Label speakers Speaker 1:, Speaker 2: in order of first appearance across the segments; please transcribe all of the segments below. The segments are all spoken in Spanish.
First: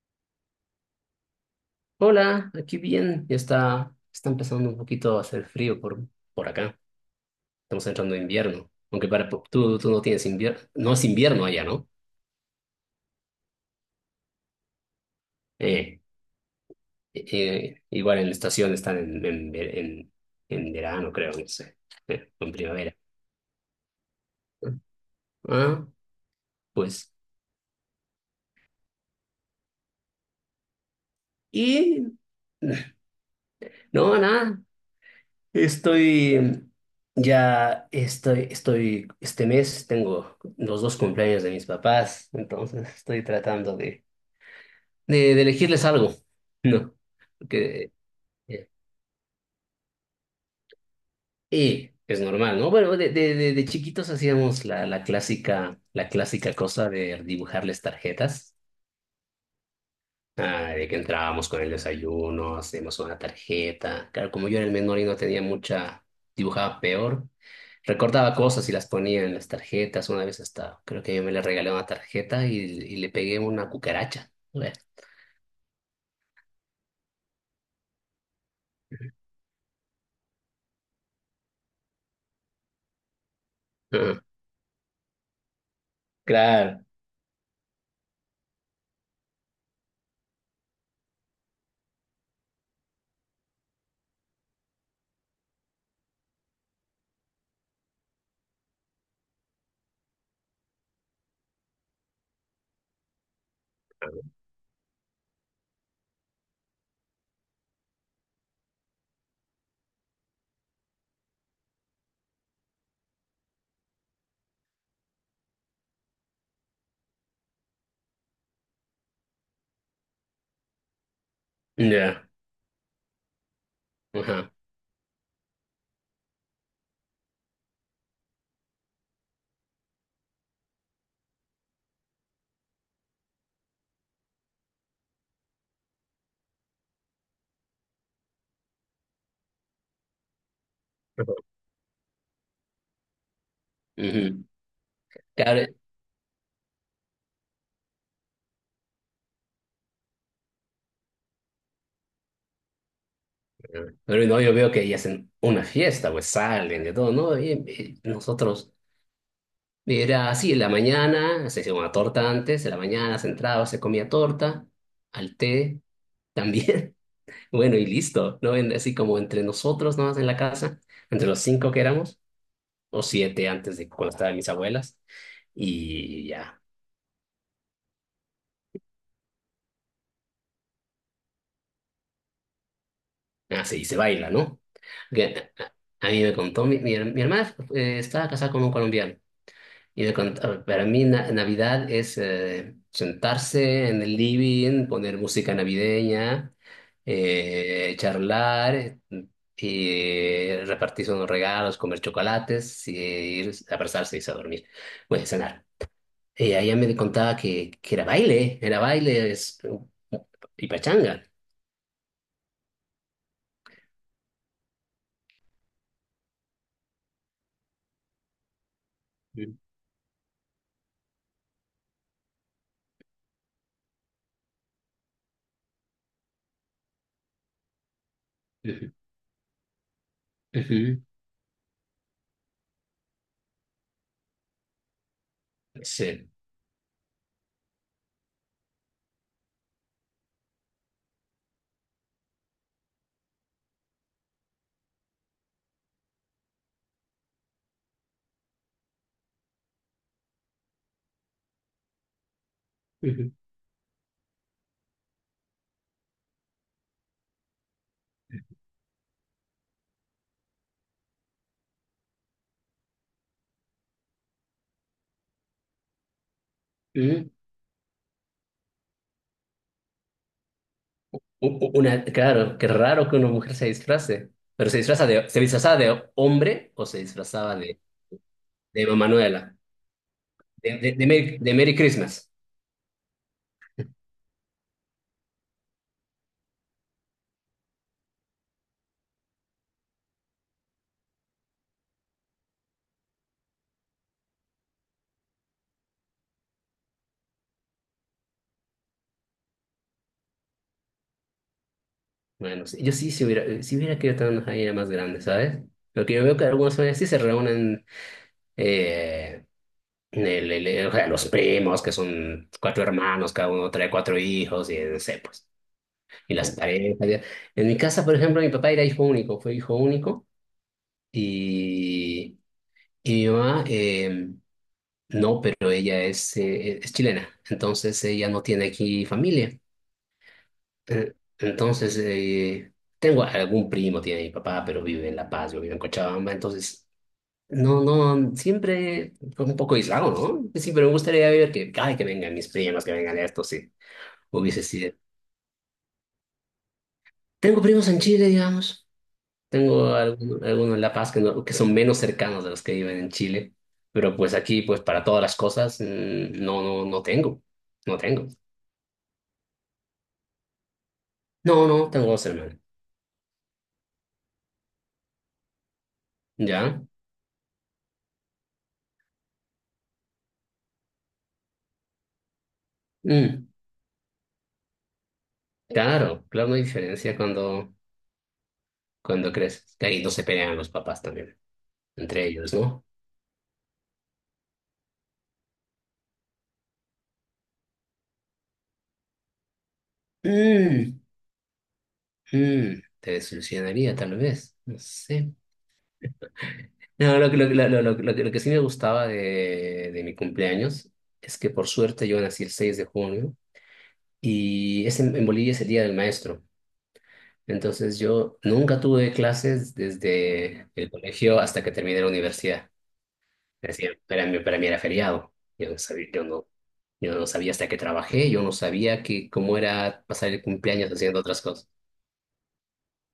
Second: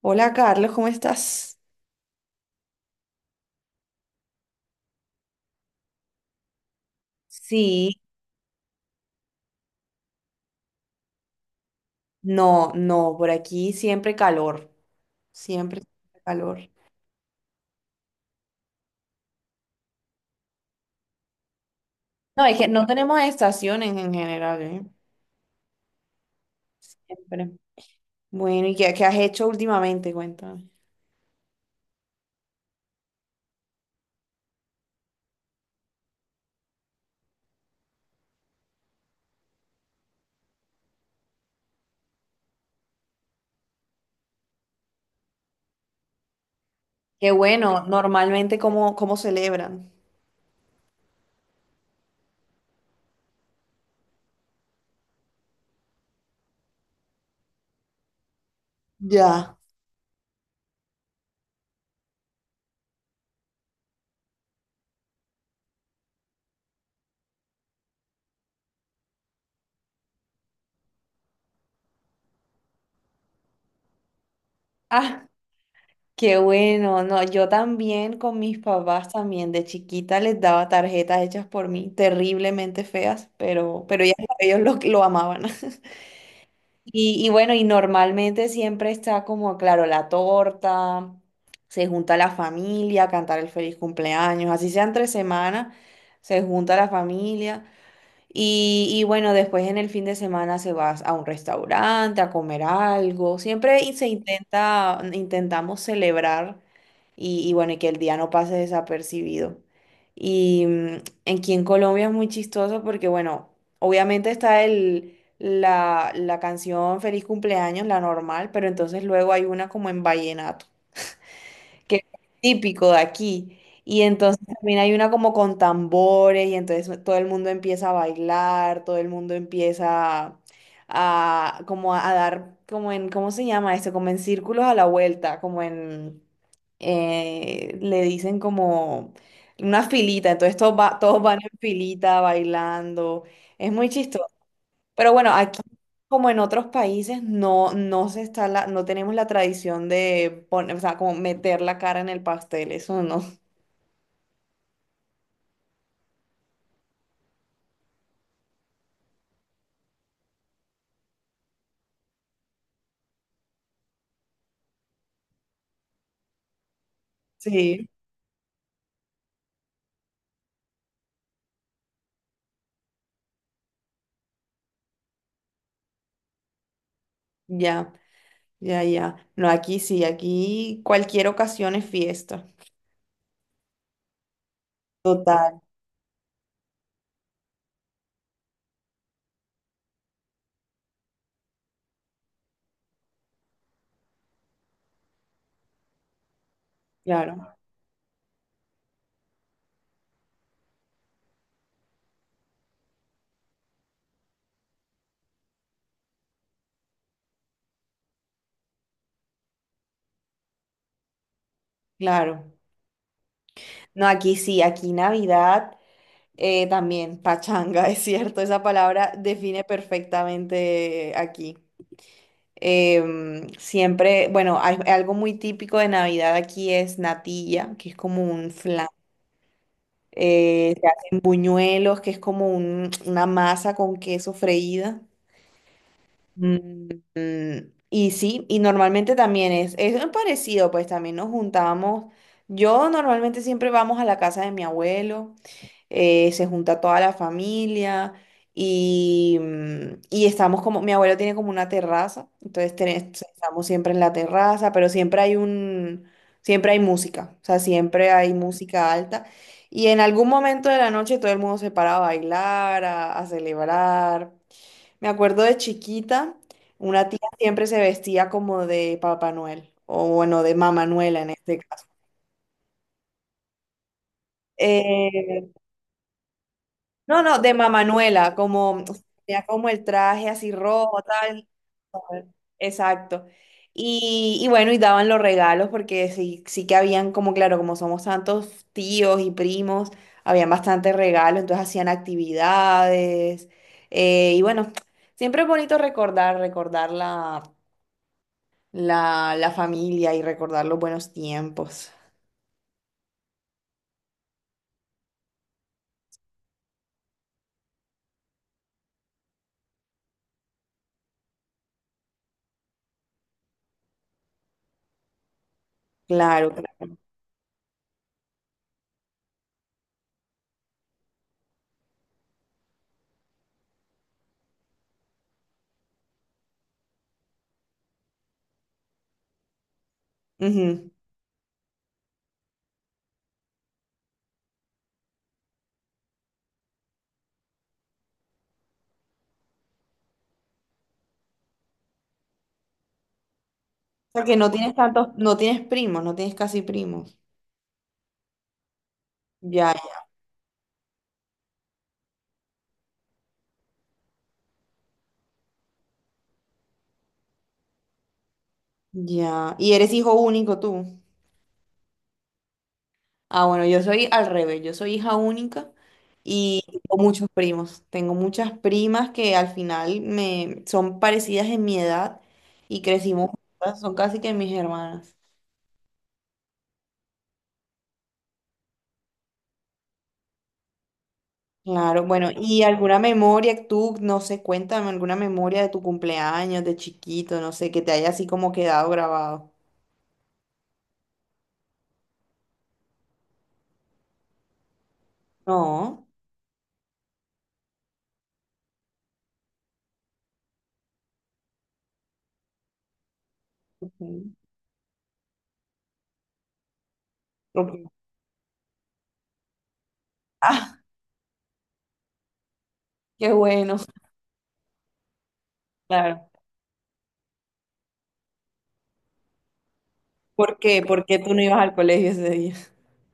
Speaker 1: Hola Carlos, ¿cómo estás?
Speaker 2: Hola, aquí bien. Está empezando un poquito a hacer frío por acá. Estamos
Speaker 1: Sí,
Speaker 2: entrando en invierno. Aunque tú no tienes invierno, no es invierno allá, ¿no?
Speaker 1: no, no, por aquí siempre calor, siempre
Speaker 2: Eh,
Speaker 1: calor.
Speaker 2: Igual en la estación están en verano, creo, no sé,
Speaker 1: No,
Speaker 2: o en
Speaker 1: es que no
Speaker 2: primavera.
Speaker 1: tenemos estaciones en general, ¿eh?
Speaker 2: Ah, pues.
Speaker 1: Siempre. Bueno, ¿y qué has hecho últimamente? Cuéntame.
Speaker 2: Y no, nada. Estoy ya estoy, estoy, Este mes tengo los dos cumpleaños de mis papás, entonces estoy tratando de elegirles algo, ¿no?
Speaker 1: Qué bueno,
Speaker 2: Porque
Speaker 1: normalmente
Speaker 2: eh,
Speaker 1: cómo celebran.
Speaker 2: y es normal, ¿no? Bueno, de chiquitos hacíamos la clásica cosa de dibujarles tarjetas.
Speaker 1: Ya.
Speaker 2: Ah, de que entrábamos con el desayuno, hacíamos una tarjeta. Claro, como yo era el menor y no tenía mucha, dibujaba peor. Recordaba cosas y las ponía en las tarjetas. Una vez hasta, creo que yo me le regalé una tarjeta y le pegué una cucaracha. Bueno.
Speaker 1: Ah, qué bueno. No, yo también con mis papás también de chiquita les daba tarjetas hechas por mí, terriblemente feas, pero, pero ellas-
Speaker 2: Ajá.
Speaker 1: ellos lo, lo amaban.
Speaker 2: Claro.
Speaker 1: Y bueno, y normalmente siempre está como, claro, la torta, se junta la familia a cantar el feliz cumpleaños, así sean 3 semanas, se junta la familia y bueno, después en el fin de semana se va a un restaurante a comer algo. Siempre y se intentamos celebrar y bueno, y que el día no pase desapercibido. Y mm, aquí en Colombia es muy chistoso porque, bueno, obviamente está la canción Feliz cumpleaños, la normal, pero entonces luego hay una como en vallenato que es
Speaker 2: Ya.
Speaker 1: típico de aquí. Y entonces
Speaker 2: Ajá.
Speaker 1: también hay una como con tambores y entonces todo el mundo empieza a bailar, todo el mundo empieza a dar, como en, ¿cómo se llama esto? Como en círculos a la vuelta, como en, le dicen como una filita, entonces todos, todos van en filita bailando. Es muy chistoso.
Speaker 2: Ujú.
Speaker 1: Pero bueno, aquí
Speaker 2: Claro,
Speaker 1: como en otros países no, no se está la, no tenemos la tradición de poner, o sea, como meter la cara en el pastel, eso no.
Speaker 2: pero no, yo veo que ellas hacen una fiesta, pues salen de todo, ¿no? Y nosotros, era así, en la mañana se hacía una torta antes, en la mañana se entraba, se comía torta, al té también, bueno, y
Speaker 1: Sí.
Speaker 2: listo, ¿no? Así como entre nosotros nomás en la casa, entre los cinco que éramos, o siete antes de cuando estaban mis abuelas, y ya,
Speaker 1: Ya, ya, ya. No, aquí sí, aquí cualquier ocasión es fiesta.
Speaker 2: así, y se baila, ¿no? Que-
Speaker 1: Total,
Speaker 2: a a mí me contó, mi hermana estaba casada con un colombiano. Y de cont- a- para mí na- Navidad es sentarse en el living, poner música navideña,
Speaker 1: claro,
Speaker 2: charlar, y repartirse unos regalos, comer chocolates, y ir a abrazarse y irse a dormir. Bueno, cenar. Y ella me contaba que era baile, y pachanga.
Speaker 1: claro. No, aquí sí, aquí Navidad también, pachanga, es cierto, esa palabra
Speaker 2: Ujú,
Speaker 1: define perfectamente aquí. Siempre, bueno, hay, algo muy típico de Navidad aquí es natilla, que es como un flan.
Speaker 2: ujú,
Speaker 1: Se
Speaker 2: ujú,
Speaker 1: hacen buñuelos, que es como una masa con queso freída.
Speaker 2: sí.
Speaker 1: Mm, y sí, y normalmente también es parecido, pues también nos juntábamos. Yo normalmente siempre vamos a la casa de mi abuelo se junta toda la familia y y estamos como, mi abuelo tiene como una terraza, entonces
Speaker 2: Ujú.
Speaker 1: estamos siempre en la terraza, pero siempre hay un, siempre hay música, o sea, siempre hay música alta. Y en algún momento de la noche todo el mundo se para a bailar, a celebrar. Me acuerdo de chiquita, una tía siempre se vestía como de Papá Noel, o bueno, de Mamá Noela en
Speaker 2: u-
Speaker 1: este
Speaker 2: u-
Speaker 1: caso.
Speaker 2: Una, claro, qué raro que una mujer se disfrace, pero se
Speaker 1: Eh,
Speaker 2: disfrazaba de hombre o se
Speaker 1: No, no, de
Speaker 2: disfrazaba de,
Speaker 1: Mamanuela, como, o
Speaker 2: de
Speaker 1: sea,
Speaker 2: mamá
Speaker 1: tenía
Speaker 2: Manuela,
Speaker 1: como el traje así
Speaker 2: de, de,
Speaker 1: rojo,
Speaker 2: de Merry,
Speaker 1: tal.
Speaker 2: de Merry Christmas.
Speaker 1: Exacto. Y bueno, y daban los regalos porque sí, sí que habían como, claro, como somos tantos tíos y primos, habían bastantes regalos, entonces hacían actividades. Y bueno, siempre es bonito recordar, recordar la, la, la familia y recordar los buenos tiempos.
Speaker 2: Bueno, sí, yo sí, si hubiera querido tener una familia más grande, ¿sabes? Lo que yo veo que algunas familias sí se reúnen, eh, en el- o sea, los primos, que son cuatro hermanos, cada uno trae cuatro hijos, y no sé, pues, y las
Speaker 1: Claro, claro.
Speaker 2: parejas. Ya. En mi casa, por ejemplo, mi papá era hijo único, fue hijo único, y, y mi mamá. No, pero ella es chilena, entonces ella no tiene aquí familia.
Speaker 1: Ujú.
Speaker 2: Entonces, tengo algún primo, tiene mi papá, pero vive en La Paz, yo vivo en Cochabamba, entonces, no, no, siempre fue un poco aislado, ¿no? Sí, pero me gustaría ver que, ay, que vengan mis primos, que vengan estos, sí,
Speaker 1: Porque no
Speaker 2: hubiese
Speaker 1: tienes
Speaker 2: sido.
Speaker 1: tantos, no tienes primos, no tienes casi primos.
Speaker 2: Tengo primos en Chile, digamos,
Speaker 1: Ya.
Speaker 2: tengo algunos en La Paz que, no- que son menos cercanos de los que viven en Chile, pero pues aquí, pues para todas las cosas, no, no, no tengo, no tengo.
Speaker 1: Ya, ¿y eres hijo único tú?
Speaker 2: No, no, tengo dos hermanos.
Speaker 1: Ah, bueno, yo soy al revés, yo soy hija única y
Speaker 2: ¿Ya?
Speaker 1: tengo muchos primos. Tengo muchas primas que al final me son parecidas en mi edad y crecimos
Speaker 2: Mm,
Speaker 1: juntas, son casi que mis hermanas.
Speaker 2: claro, claro, no hay diferencia cuando creces. Que ahí no se pelean los papás también,
Speaker 1: Claro,
Speaker 2: entre
Speaker 1: bueno,
Speaker 2: ellos,
Speaker 1: ¿y
Speaker 2: ¿no?
Speaker 1: alguna memoria tú, no sé, cuéntame alguna memoria de tu cumpleaños, de chiquito, no sé, que te haya así como quedado grabado?
Speaker 2: Mm, Te desilusionaría, tal vez. No sé.
Speaker 1: No.
Speaker 2: No, lo, que- lo, que- lo que sí me gustaba de mi cumpleaños es que por suerte yo nací el 6 de junio
Speaker 1: Ok.
Speaker 2: y en Bolivia es el Día del Maestro.
Speaker 1: Ok.
Speaker 2: Entonces yo nunca tuve clases desde
Speaker 1: Ah,
Speaker 2: el colegio hasta que terminé la universidad.
Speaker 1: qué bueno.
Speaker 2: Decía, para mí era feriado. Yo no sabía, yo
Speaker 1: Claro.
Speaker 2: no, yo no sabía hasta que trabajé, yo no sabía cómo era pasar el
Speaker 1: ¿Por qué?
Speaker 2: cumpleaños
Speaker 1: ¿Por qué
Speaker 2: haciendo
Speaker 1: tú no
Speaker 2: otras
Speaker 1: ibas
Speaker 2: cosas.
Speaker 1: al colegio ese día?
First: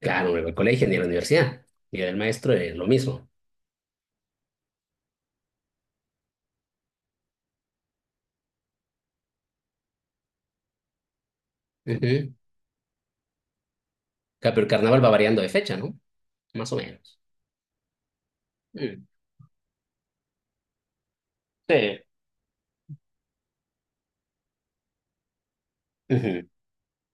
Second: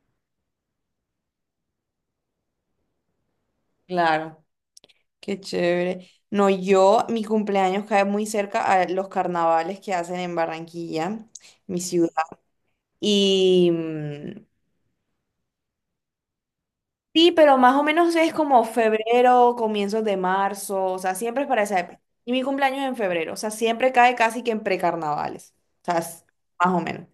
Speaker 2: Claro, no iba al colegio ni a la universidad. Y era el maestro, es lo mismo.
Speaker 1: Claro. Qué chévere. No, yo, mi cumpleaños cae muy cerca a los carnavales que hacen en Barranquilla, mi ciudad.
Speaker 2: Ujú.
Speaker 1: Y mm,
Speaker 2: Claro, pero el carnaval va variando de fecha, ¿no? Más o menos.
Speaker 1: sí, pero más o menos es como
Speaker 2: Mm,
Speaker 1: febrero, comienzos de marzo, o sea, siempre es para esa época.
Speaker 2: sí.
Speaker 1: Y mi cumpleaños es en febrero, o sea, siempre cae casi que en precarnavales, o sea,
Speaker 2: Ujú,
Speaker 1: más o menos.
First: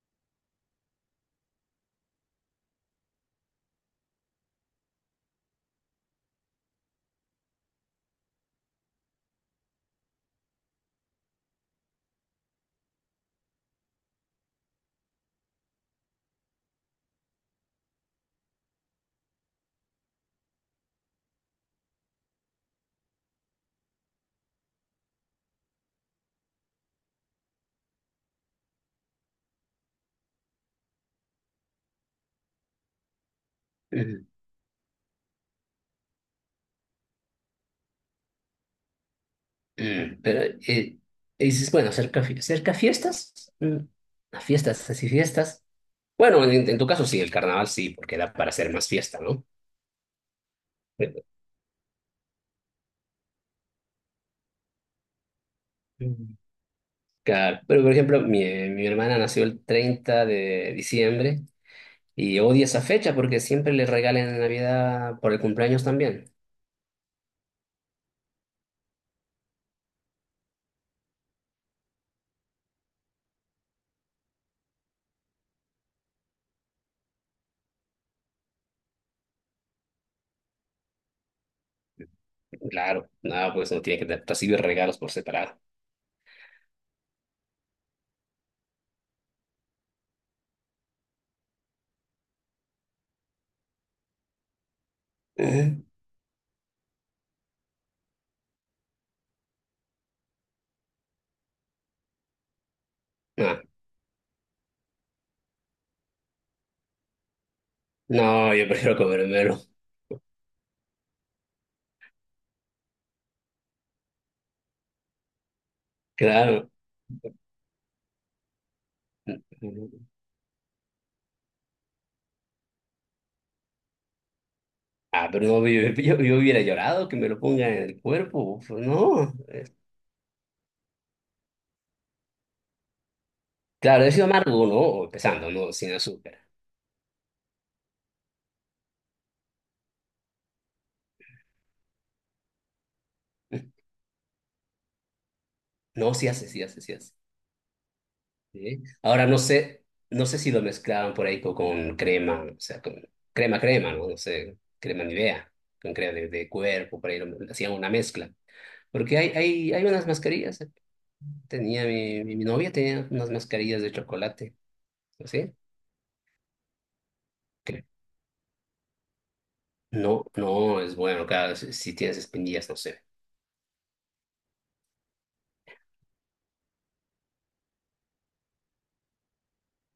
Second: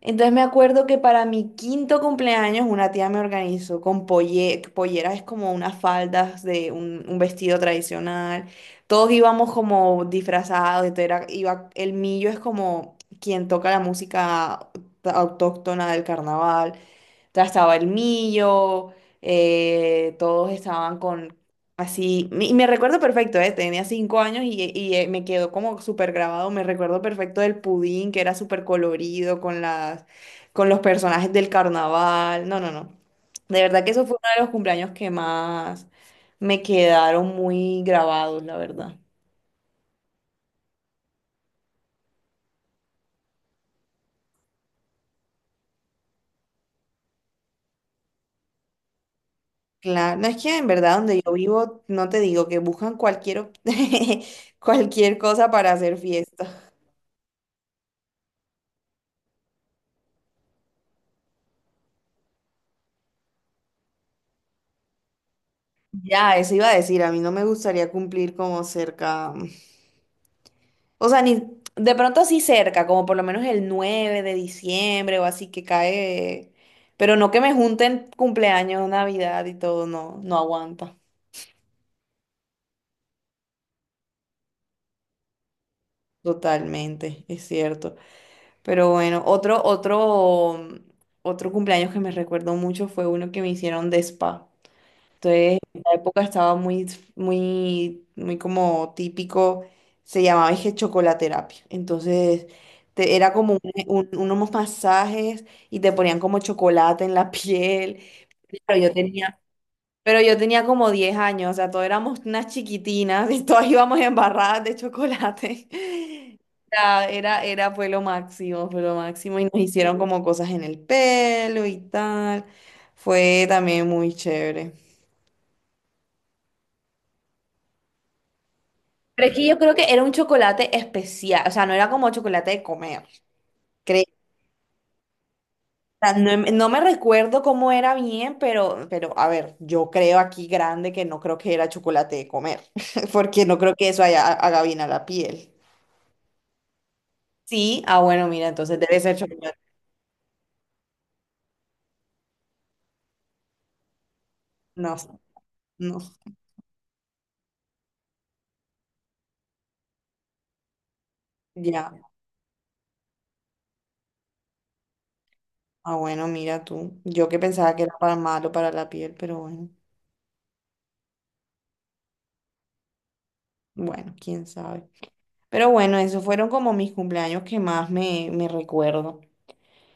Speaker 1: Entonces me acuerdo que para mi quinto cumpleaños una tía me organizó con polleras, es como unas faldas de un vestido tradicional. Todos íbamos como disfrazados, entonces iba, el millo es como quien toca la música autóctona del carnaval. O sea, estaba el millo, todos estaban con así, y me recuerdo perfecto, tenía 5 años y me quedó como súper grabado, me recuerdo perfecto del pudín que era súper colorido con las, con los personajes del carnaval, no, no, no. De verdad que eso fue
Speaker 2: ujú,
Speaker 1: uno de los cumpleaños que más me quedaron muy grabados, la verdad.
Speaker 2: ujú. Pero eh, dices, bueno, cerca, cerca fiestas, a fiestas, así fiestas. Bueno, en tu caso sí, el carnaval sí, porque da para hacer más fiesta, ¿no?
Speaker 1: Claro, no es que en verdad donde yo vivo, no te digo que buscan cualquier, cualquier cosa para hacer fiesta.
Speaker 2: Claro, pero por ejemplo, mi hermana nació el 30 de diciembre y odia esa fecha porque siempre le regalan en Navidad por el cumpleaños también.
Speaker 1: Ya, eso iba a decir, a mí no me gustaría cumplir como cerca, o sea, ni de pronto así cerca, como por lo menos el 9 de diciembre o así que cae, pero no que me junten cumpleaños, Navidad y todo, no, no aguanta.
Speaker 2: Claro, no, pues no tiene que recibir regalos por separado.
Speaker 1: Totalmente, es cierto. Pero bueno, otro cumpleaños que me recuerdo mucho fue uno que me hicieron de spa. Entonces,
Speaker 2: ¿Eh?
Speaker 1: en la época estaba muy, muy, muy como típico, se llamaba es que chocolaterapia. Entonces, era como
Speaker 2: No,
Speaker 1: unos masajes y te ponían como chocolate en la piel.
Speaker 2: no, yo
Speaker 1: Pero yo
Speaker 2: prefiero
Speaker 1: tenía,
Speaker 2: comérmelo.
Speaker 1: pero yo tenía como 10 años, o sea, todos éramos unas chiquitinas y todas íbamos embarradas de chocolate.
Speaker 2: Claro.
Speaker 1: Era, fue lo máximo, fue lo máximo. Y nos hicieron como cosas en el pelo y tal. Fue también muy chévere.
Speaker 2: Ah, pero no, yo hubiera llorado que me lo pongan en el cuerpo. Pues
Speaker 1: Pero
Speaker 2: no.
Speaker 1: es que yo creo que era un chocolate especial, o sea, no era como chocolate de comer.
Speaker 2: Claro,
Speaker 1: Creo.
Speaker 2: he sido amargo, ¿no? Empezando, ¿no? Sin
Speaker 1: No,
Speaker 2: azúcar.
Speaker 1: no me recuerdo cómo era bien, pero a ver, yo creo aquí grande que no creo que era chocolate de comer, porque no creo que eso haya, haga bien a la piel.
Speaker 2: No, sí hace, sí hace, sí hace.
Speaker 1: Sí, ah, bueno, mira, entonces
Speaker 2: Sí.
Speaker 1: debe ser
Speaker 2: Ahora no
Speaker 1: chocolate.
Speaker 2: sé, no sé si lo mezclaban por ahí con crema, o sea, con crema, ¿no? No sé,
Speaker 1: No,
Speaker 2: crema Nivea, con
Speaker 1: no,
Speaker 2: crema de cuerpo, por ahí hacían una mezcla. Porque hay unas mascarillas, ¿eh? tenía
Speaker 1: ya.
Speaker 2: mi, mi, mi novia tenía unas mascarillas de chocolate, ¿sí?
Speaker 1: Ah, bueno, mira tú. Yo que pensaba que
Speaker 2: Que
Speaker 1: era para malo para la piel, pero bueno,
Speaker 2: no, no es bueno, claro, si tienes espinillas, no sé.
Speaker 1: bueno, quién sabe. Pero bueno, esos fueron como mis cumpleaños que más me, me recuerdo.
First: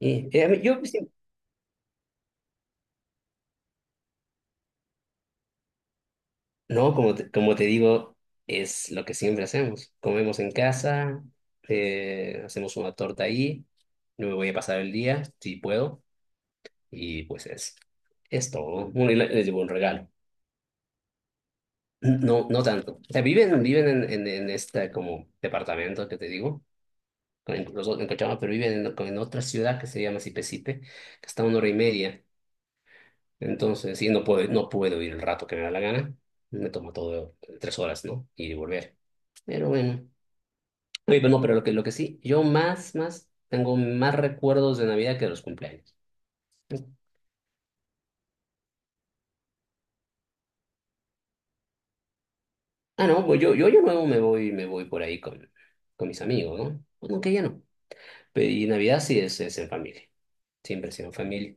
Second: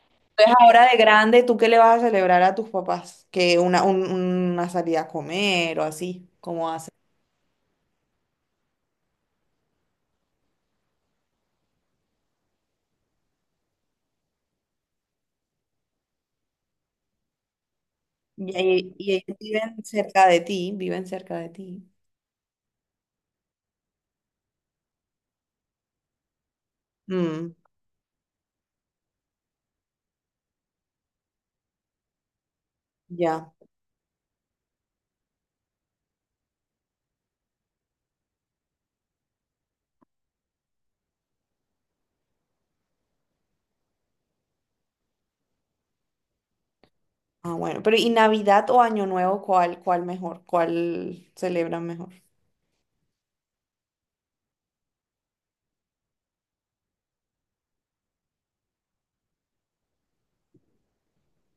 Speaker 1: Entonces,
Speaker 2: Yo
Speaker 1: ahora de
Speaker 2: sí.
Speaker 1: grande, ¿tú qué le vas a celebrar a tus papás? Que una, una salida a comer o así, ¿cómo hacen.
Speaker 2: No, como te digo, es lo que siempre hacemos. Comemos en casa, hacemos una torta ahí, me voy a pasar el día, si puedo, y pues es todo.
Speaker 1: Y
Speaker 2: Bueno, y
Speaker 1: ellos
Speaker 2: les llevo un
Speaker 1: viven
Speaker 2: regalo.
Speaker 1: cerca de ti, viven cerca de ti.
Speaker 2: No, no tanto. O sea, viven en, este como departamento que te digo,
Speaker 1: Mm,
Speaker 2: en Cochabamba, pero viven en otra ciudad que se llama Sipesipe, que está a una hora y media.
Speaker 1: ya.
Speaker 2: Entonces, sí, no puedo ir el rato que me da la gana. Me toma todo 3 horas, ¿no? Ir y volver. Pero bueno. Oye, pero no, pero lo que sí, tengo más recuerdos de Navidad que de los cumpleaños.
Speaker 1: Ah, bueno. Pero ¿y Navidad o Año Nuevo, cuál, cuál mejor? ¿Cuál celebran mejor?
Speaker 2: Ah, no, pues yo luego me voy por ahí con mis amigos, ¿no? Pues no, que ya no. Pero y Navidad sí es en familia. Siempre ha sido en familia.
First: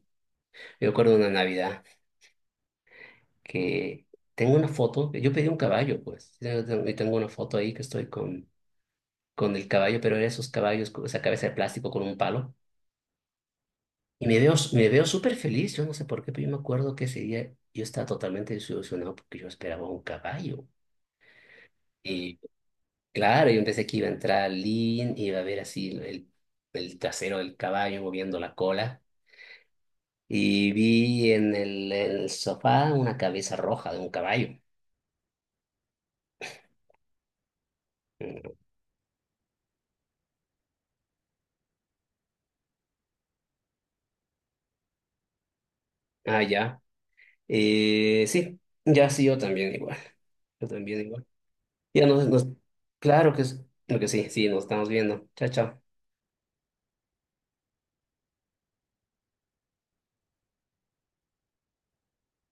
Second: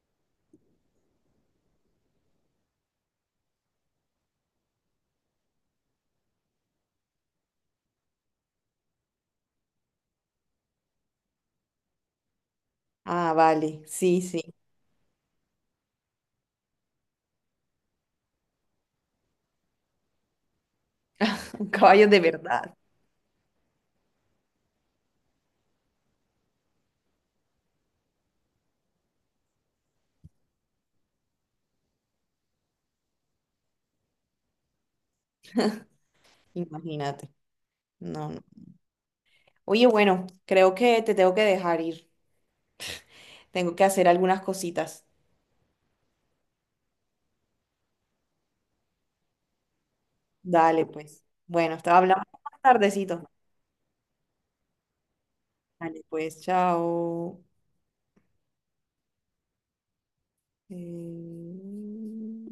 Speaker 2: Yo recuerdo una Navidad que tengo una foto, yo pedí un caballo, pues. Yo tengo una foto ahí que estoy con el caballo, pero era esos caballos, con esa cabeza de plástico con un palo.
Speaker 1: Ah, vale. Sí,
Speaker 2: Y me
Speaker 1: sí.
Speaker 2: veo, me veo súper feliz, yo no sé por qué, pero yo me acuerdo que ese día yo estaba totalmente desilusionado porque yo esperaba un caballo.
Speaker 1: Caballos de
Speaker 2: Y
Speaker 1: verdad.
Speaker 2: claro, yo pensé que iba a entrar Lin, iba a ver así el trasero del caballo moviendo la cola. Y vi en el sofá una cabeza roja de un caballo.
Speaker 1: Imagínate. No, no.
Speaker 2: Mm,
Speaker 1: Oye, bueno, creo que te tengo que dejar ir. Tengo que hacer algunas cositas.
Speaker 2: ah, ya. Sí, ya sí, yo también igual. Yo
Speaker 1: Dale,
Speaker 2: también
Speaker 1: pues.
Speaker 2: igual.
Speaker 1: Bueno, hasta
Speaker 2: Ya,
Speaker 1: hablamos
Speaker 2: nos, nos,
Speaker 1: más tardecito.
Speaker 2: claro que, es- creo que sí, sí, nos estamos viendo. Chao, chao.
Speaker 1: Vale, pues chao. Eh,